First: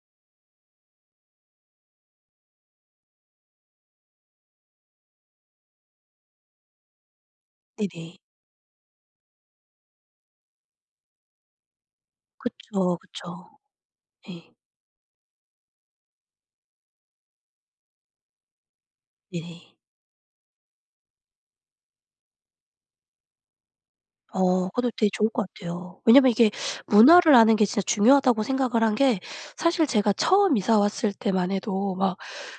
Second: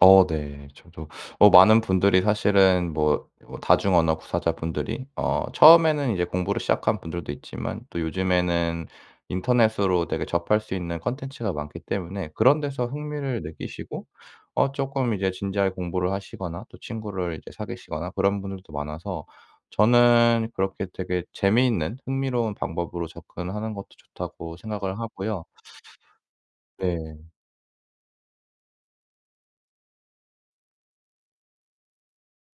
어 네. 저도 어 많은 분들이 사실은 뭐 뭐 다중 언어 구사자분들이 어 처음에는 이제 공부를 시작한 분들도 있지만 또 네네. 요즘에는 인터넷으로 되게 접할 수 있는 콘텐츠가 많기 때문에 그런 데서 그쵸, 흥미를 그쵸. 느끼시고 네. 어 쪼끔 이제 진지하게 공부를 하시거나 또 친구를 이제 사귀시거나 그런 분들도 많아서 예. 저는 그렇게 되게 '재미있는 흥미로운 방법으로 접근하는 것도 좋다.'고 어 그것도 생각을 되게 좋을 하고요. 것 같아요. 왜냐하면 이게 네. '문화를 아는 게 진짜 중요하다.'고 생각을 한 게 사실 제가 처음 이사 왔을 때만 해도 막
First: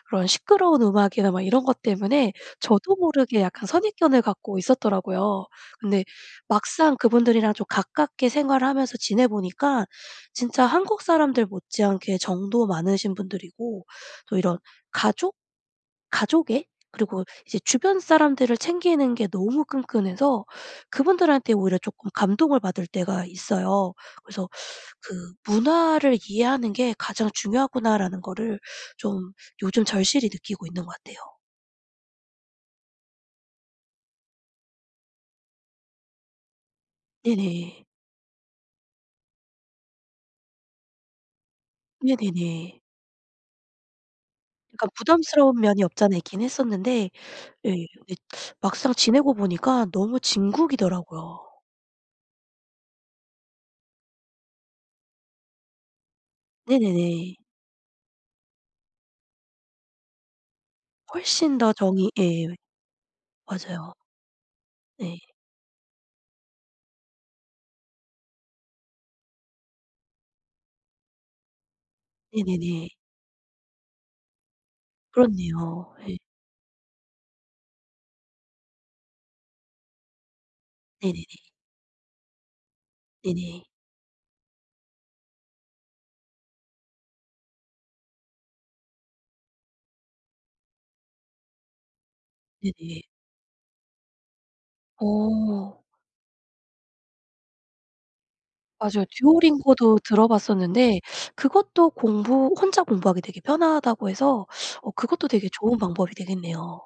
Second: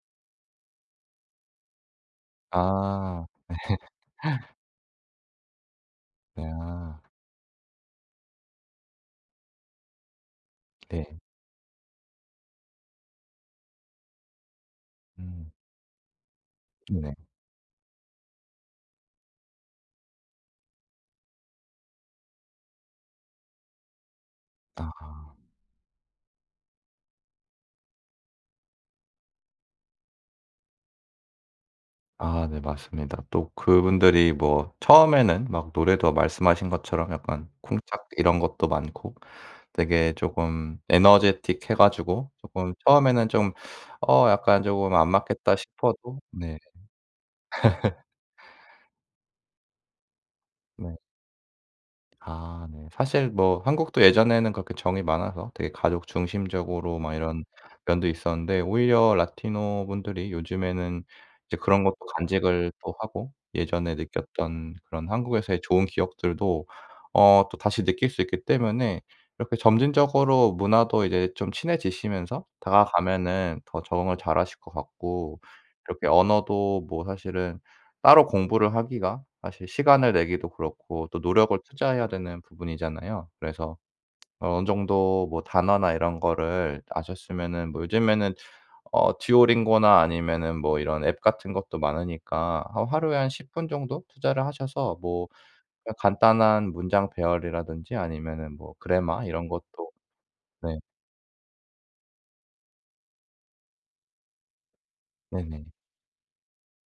그런 시끄러운 음악이나 막 이런 것 때문에 저도 아 모르게 약간 선입견을 네. 갖고 있었더라고요. 근데 네 막상 아. 그분들이랑 좀 가깝게 생활하면서 지내보니까 진짜 한국 네. 사람들 못지않게 정도 많으신 분들이고 또 이런 가족? 음. 가족애? 네. 그리고 이제 주변 사람들을 챙기는 게 너무 끈끈해서 그분들한테 오히려 쪼끔 감동을 받을 때가 있어요. 그래서 그 아. '문화를 이해하는 게 가장 중요하구나.'라는 거를 좀 요즘 절실히 느끼고 있는 것 같아요. 아 네 맞습니다. 또 그분들이 뭐 처음에는 막 노래도 말씀하신 것처럼 약간 네네. 쿵짝 이런 것도 많고 되게 쪼금 에너제틱해 가지고 쪼끔 네네네. 처음에는 좀 '어 약간 약간 쪼금 안 맞겠다.' 부담스러운 면이 없지 않아 싶어도 있긴 네. 했었는데 예 이 막상 지내고 보니까 너무 네. 진국이더라고요. 아 네. 사실 뭐 한국도 예전에는 그렇게 정이 많아서 되게 가족 중심적으로 막 네네네. 이런 면도 있었는데 오히려 라티노 분들이 요즘에는 이제 훨씬 더 그런 것도 정이 예. 간직을 또 하고 맞아요. 예전에 느꼈던 그런 네. 한국에서의 좋은 기억들도 어 또 다시 느낄 수 있기 때문에 이렇게 점진적으로 문화도 이제 좀 친해지시면서 네네네. 다가가면은 더 적응을 잘하실 것 같고 그렇네요. 이렇게 예. 언어도 뭐 사실은 따로 공부를 하기가 사실 시간을 내기도 그렇고 또 네네네. 노력을 투자해야 되는 부분이잖아요. 네네. 그래서 어느 정도 뭐 단어나 이런 거를 아셨으면은 뭐 요즘에는 어 듀오링고나 아니면은 뭐 이런 앱 같은 것도 많으니까 한 네네. 하루에 한 10 분 정도? 투자를 하셔서 뭐 어. 그냥 간단한 문장 배열이라든지 아니면은 뭐 맞아요. 그래머 이런 것도 듀오링고도 네. 들어봤었는데 그것도 공부 "혼자 공부하기 되게 편하다."고 해서 어 그것도 되게 네네. 좋은 방법이 되겠네요.